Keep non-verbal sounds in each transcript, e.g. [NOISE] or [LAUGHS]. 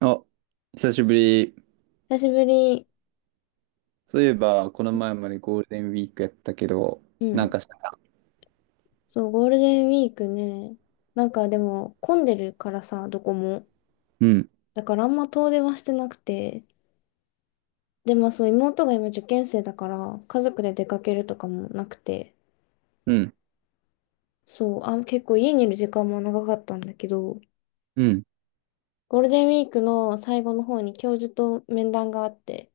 あ、久しぶり。久しぶり。そういえば、この前までゴールデンウィークやったけど、うなんん。かしたか？そう、ゴールデンウィークね。でも混んでるからさ、どこも。うん。だからあんま遠出はしてなくて。で、まあそう、妹が今受験生だから、家族で出かけるとかもなくて。うん。そう、あ、結構家にいる時間も長かったんだけど、うん。ゴールデンウィークの最後の方に教授と面談があって、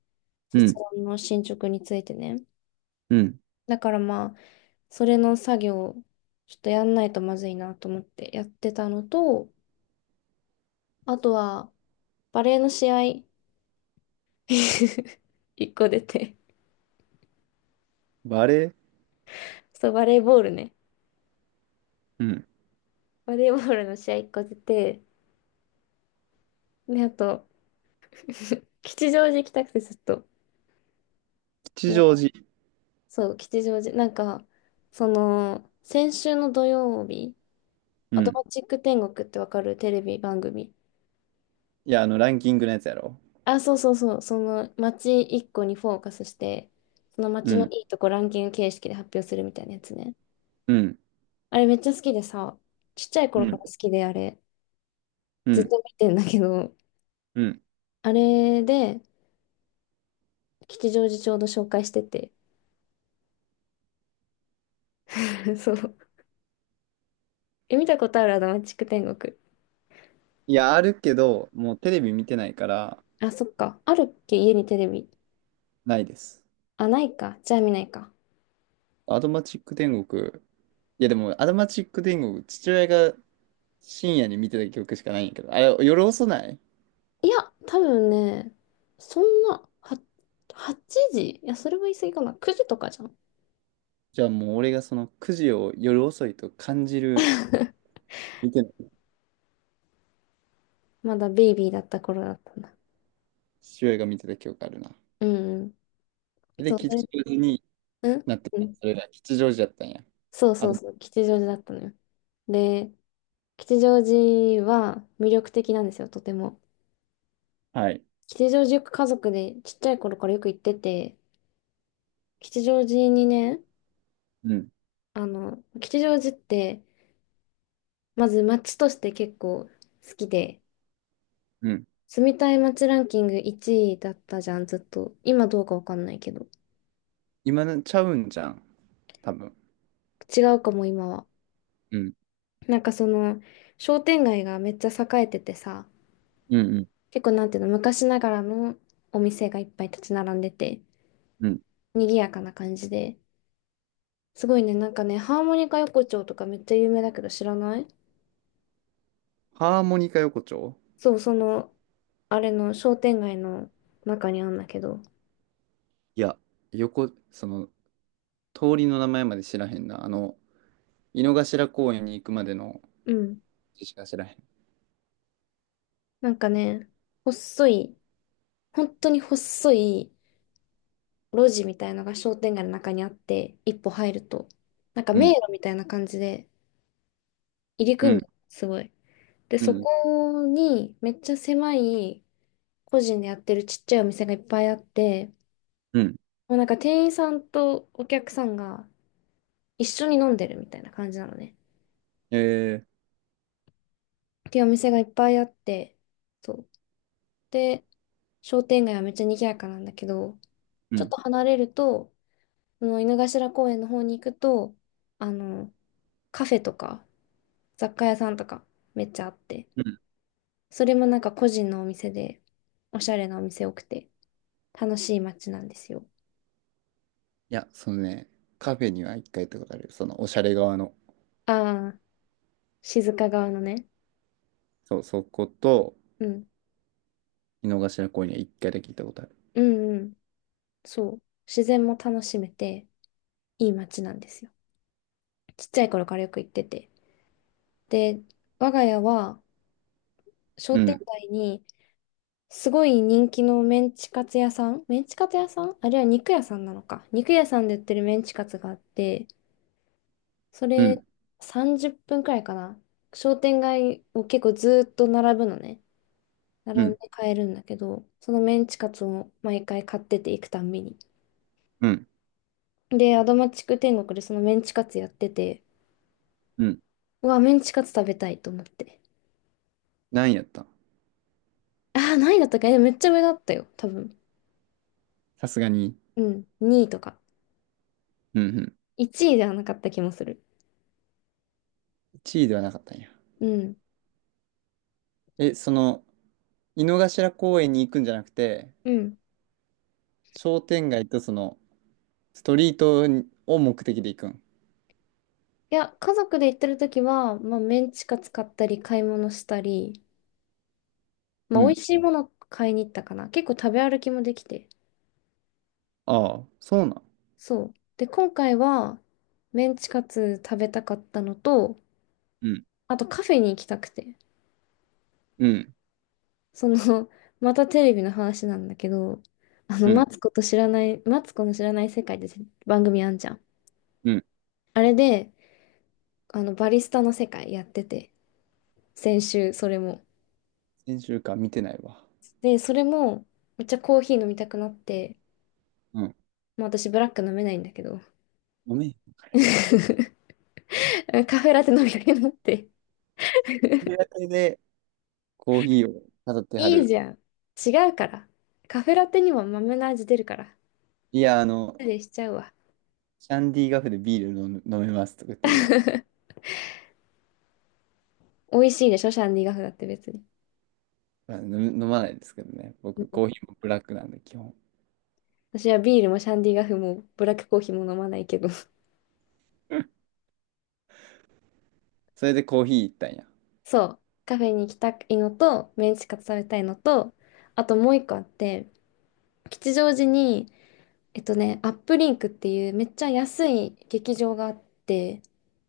う卒ん。論の進捗についてね。うん。だからまあ、それの作業をちょっとやんないとまずいなと思ってやってたのと、あとは、バレーの試合 [LAUGHS] 一個出て。バレー。そう、バレーボールね。うん。バレーボールの試合一個出て、で、あと、[LAUGHS] 吉祥寺行きたくてずっと。吉なん祥か寺。そう、吉祥寺。その、先週の土曜日、うアドん。マチック天国ってわかるテレビ番組。いや、あの、ランキングのやつやろ。あ、そうそうそう。その街一個にフォーカスして、そのう街のん。いいとこランキング形式で発表するみたいなやつね。うん。あれめっちゃ好きでさ、ちっちゃいう頃かん。ら好きであれ、うずっん。と見てんだけど、うん。あれで、吉祥寺ちょうど紹介してて。[LAUGHS] そう。え、見たことあるアドマチック天国。いや、あるけど、もうテレビ見てないから、あ、そっか。あるっけ家にテレビ。ないです。あ、ないか。じゃあ見ないか。アドマチック天国。いや、でも、アドマチック天国、父親が深夜に見てた曲しかないんやけど、あれ、夜遅ない？いや、多分ね、そんな、は、8時いや、それは言い過ぎかな。9時とかじゃん。じゃあもう俺がそのくじを夜遅いと感じる。 [LAUGHS] 見てない。まだベイビーだった頃だったな。父親が見てた記憶あるな。うんうん。で、そう、それ、吉祥寺にうんなってうた。ん。それが吉祥寺やったんや。そうあそうと、そう。吉祥寺だったのよ。で、吉祥寺は魅力的なんですよ、とても。はい。吉祥寺よく家族でちっちゃい頃からよく行ってて、吉祥寺にね、うん。あの、吉祥寺って、まず街として結構好きで、うん。住みたい街ランキング1位だったじゃん、ずっと。今どうかわかんないけど。今のちゃうんじゃん。多分。違うかも、今は。うん。なんかその、商店街がめっちゃ栄えててさ、うんうん。結構なんていうの、昔ながらのお店がいっぱい立ち並んでて、うん。賑やかな感じで。すごいね、なんかね、ハーモニカ横丁とかめっちゃ有名だけど知らない。ハーモニカ横丁。そう、その、あれの商店街の中にあんだけど。いや、横、その、通りの名前まで知らへんな。あの、井の頭公園に行くまでのうん。字しか知らへん。なんかね、細い、本当に細い路地みたいのが商店街の中にあって、一歩入ると、なんかう迷ん。路みたいな感じで入りう組んでん。る、すごい。で、うそん。こにめっちゃ狭い個人でやってるちっちゃいお店がいっぱいあって、うん。もうなんか店員さんとお客さんが一緒に飲んでるみたいな感じなのね。えー。っていうお店がいっぱいあって、そう。で、商店街はめっちゃ賑やかなんだけど、うちょっん。と離れると、その井の頭公園の方に行くと、あの、カフェとか雑貨屋さんとかめっちゃあって、うん。それもなんか個人のお店で、おしゃれなお店多くて、楽しい街なんですよ。いや、そのね、カフェには一回行ったことある。その、おしゃれ側の。ああ、静岡側のね。そう、そこと、うん。井の頭公園には一回だけ行ったことある。うんうん。そう。自然も楽しめて、いい街なんですよ。ちっちゃい頃からよく行ってて。で、我が家は商う店ん。街にすごい人気のメンチカツ屋さん、メンチカツ屋さんあれは肉屋さんなのか。肉屋さんで売ってるメンチカツがあって、そうれん。30分くらいかな。商店街を結構ずーっと並ぶのね。並うんでん。買えるんだけど、そのメンチカツを毎回買ってて行くたんびに。うん。で、アドマチック天国でそのメンチカツやってて、うん。うわ、メンチカツ食べたいと思って。何位やったん？ああ、何位だったっけえめっちゃ上だったよ、多分。さすがに、うん、2位とか。うん、うん。1位ではなかった気もする。1位ではなかったんや。うん。え、その、井の頭公園に行くんじゃなくて、うん。商店街とその、ストリートを目的で行くん？いや、家族で行ってる時は、まあ、メンチカツ買ったり、買い物したり、まうあ、美味ん。しいもの買いに行ったかな。結構食べ歩きもできて。ああ、そうなん。そう。で、今回は、メンチカツ食べたかったのと、うん。あとカフェに行きたくて。うん。その、[LAUGHS] またテレビの話なんだけど、あの、うマん。ツコと知らない、マツコの知らない世界って番組あんじゃん。うん。あれで、あの、バリスタの世界やってて、先週、それも。先週間見てないわ。で、それも、めっちゃコーヒー飲みたくなって、うん。まあ私ブラック飲めないんだけど。ごめん。[LAUGHS] カフェラテ飲みかけになって。手当てでコーヒーを飾ってはいいる。じゃん。違うから。カフェラテにも豆の味出るから。いや、あの、でしちゃうわ。キャンディーガフでビール飲む飲めますとか言って、[LAUGHS] 美味しいでしょ、シャンディガフだって別に。まあ飲む飲まないんですけどね。う僕、ん、コーヒーもブラックなんで、基本。私はビールもシャンディガフもブラックコーヒーも飲まないけど。それでコーヒー行ったんや。[LAUGHS] そう。カフェに行きたいのと、メンチカツ食べたいのと、あともう一個あって、吉祥寺に、えっとね、アップリンクっていうめっちゃ安い劇場があって、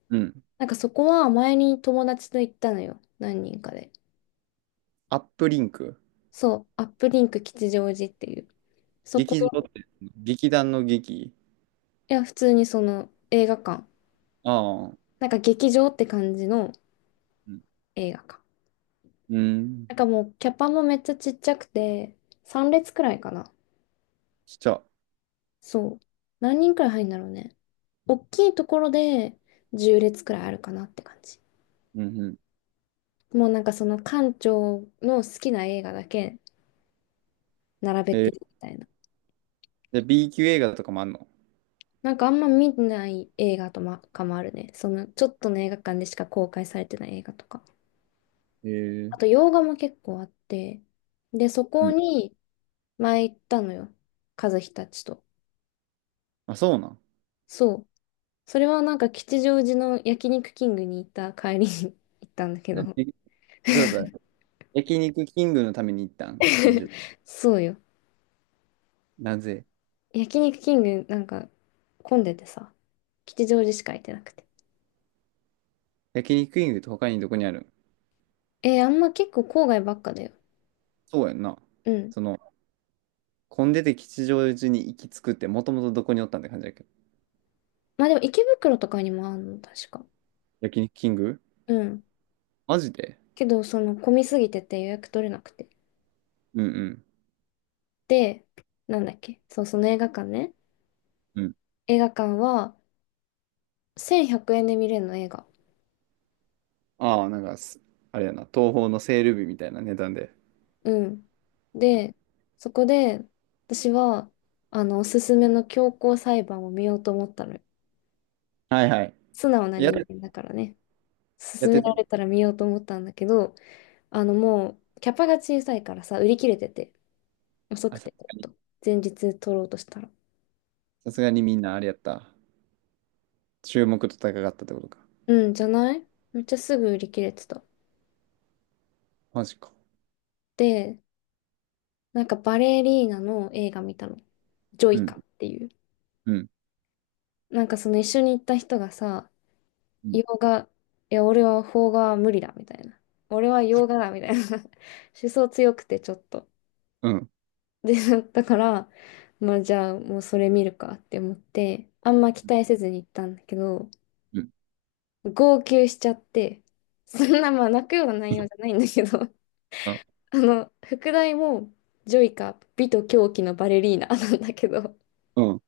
うん。なんかそこは前に友達と行ったのよ。何人かで。アップリンク。そう、アップリンク吉祥寺っていう。そこ、劇場って、劇団の劇？いや、普通にその映画館。ああ。なんか劇場って感じのうん。映画館。うん。なんかもうキャパもめっちゃちっちゃくて、3列くらいかな。しちゃう。そう。何人くらい入るんだろうね。大きいところで10列くらいあるかなって感じ。うんうん。もうなんかその館長の好きな映画だけ並べえてるー、みたいな。で、B 級映画とかもあんの？なんかあんま見ない映画とまかもあるね。そのちょっとの映画館でしか公開されてない映画とか。えー。あと洋画も結構あって。で、そうこん。に前行ったのよ。和樹たちと。あ、そうなん。そう。それはなんか吉祥寺の焼肉キングに行った帰りに [LAUGHS] 行ったんだけど。え、そうそう。焼肉キングのために行ったん吉祥？[LAUGHS] そうよ。なぜ？焼肉キングなんか混んでてさ。吉祥寺しか行ってなくて。焼肉キングって他にどこにある？えーあんま結構郊外ばっかだよ。そうやんな。うん。その、混んでて吉祥寺に行き着くって、もともとどこにおったんって感じだけど。まあでも池袋とかにもあるの、確か。焼肉キング？うん。マジで？けど、その、混みすぎてて予約取れなくて。うんで、なんだっけそう、その映画館ね。うん。うん。映画館は、1100円で見れるの、映画。ああ、なんかす、あれやな、東宝のセール日みたいな値段で。うん。で、そこで、私は、あの、おすすめの強行裁判を見ようと思ったのよ。はいはい。素直なやっ人て間だからね。やっ勧めてた。られたら見ようと思ったんだけど、あの、もう、キャパが小さいからさ、売り切れてて、遅くあ、さ、て、ちょっと。前日取ろうとしたら。さすがにみんなあれやった。注目と高かったってことか。うん、じゃないめっちゃすぐ売り切れてた。マジか。で、なんかバレリーナの映画見たの。ジョうイカん。っていう。うん。なんかその一緒に行った人がさ、うん。洋画、いや、俺は邦画は無理だみたいな。俺は洋画だみたいな。[LAUGHS] 思想強くてちょっと。うん。で、だから、まあじゃあもうそれ見るかって思って、あんま期待せずに行ったんだけど、うん。号泣しちゃって、そんなまあ泣くような内容じゃないんだけど、[LAUGHS] うん。あの、副題も、ジョイカ、美と狂気のバレリーナなんだけど、うん。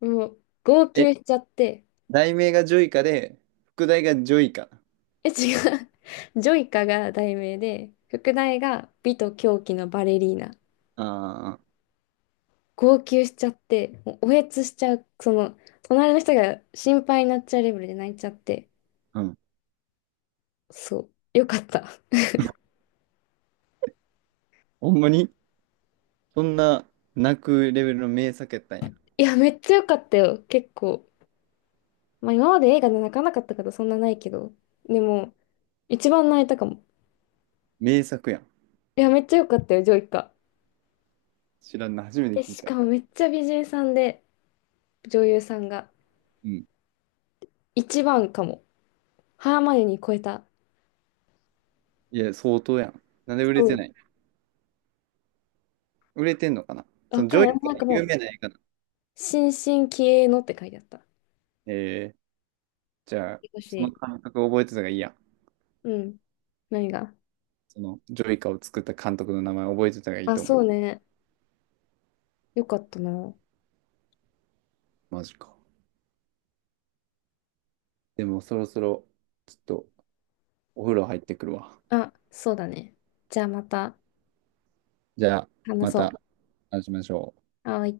もう、号え、泣しちゃって、題名がジョイカで、副題がジョイカ？え、違う。[LAUGHS] ジョイカが題名で、副題が美と狂気のバレリーナ。あ号泣しちゃって、もうおえつしちゃう、その、隣の人が心配になっちゃうレベルで泣いちゃって、あ。うん。そう、よかった。[LAUGHS] ほんまに？そんな泣くレベルの名作やったんや。いや、めっちゃよかったよ、結構。まあ、今まで映画で泣かなかったことそんなないけど、でも、一番泣いたかも。名作やん。いや、めっちゃよかったよ、ジョイカ。知らんな、初めてえ、聞いした。かもめっちゃ美人さんで、女優さんが。うん。一番かも。ハーマイオニー超えた。いや、相当やん。なんで売それてない？売れてんのかな？う。そわのジかんョイない。カはなんかも有う、名な映画なの？新進気鋭のって書いてあった。えー。じゃあ、少そのし。監督覚えてたがいいや。うん。何が。そのジョイカを作った監督の名前覚えてたがいいあ、と思そう。うね。よかったな。マジか。でもそろそろ、ちょっとお風呂入ってくるわ。あ、そうだね。じゃあまたじゃあ、話またそ話しましょう。う。はーい。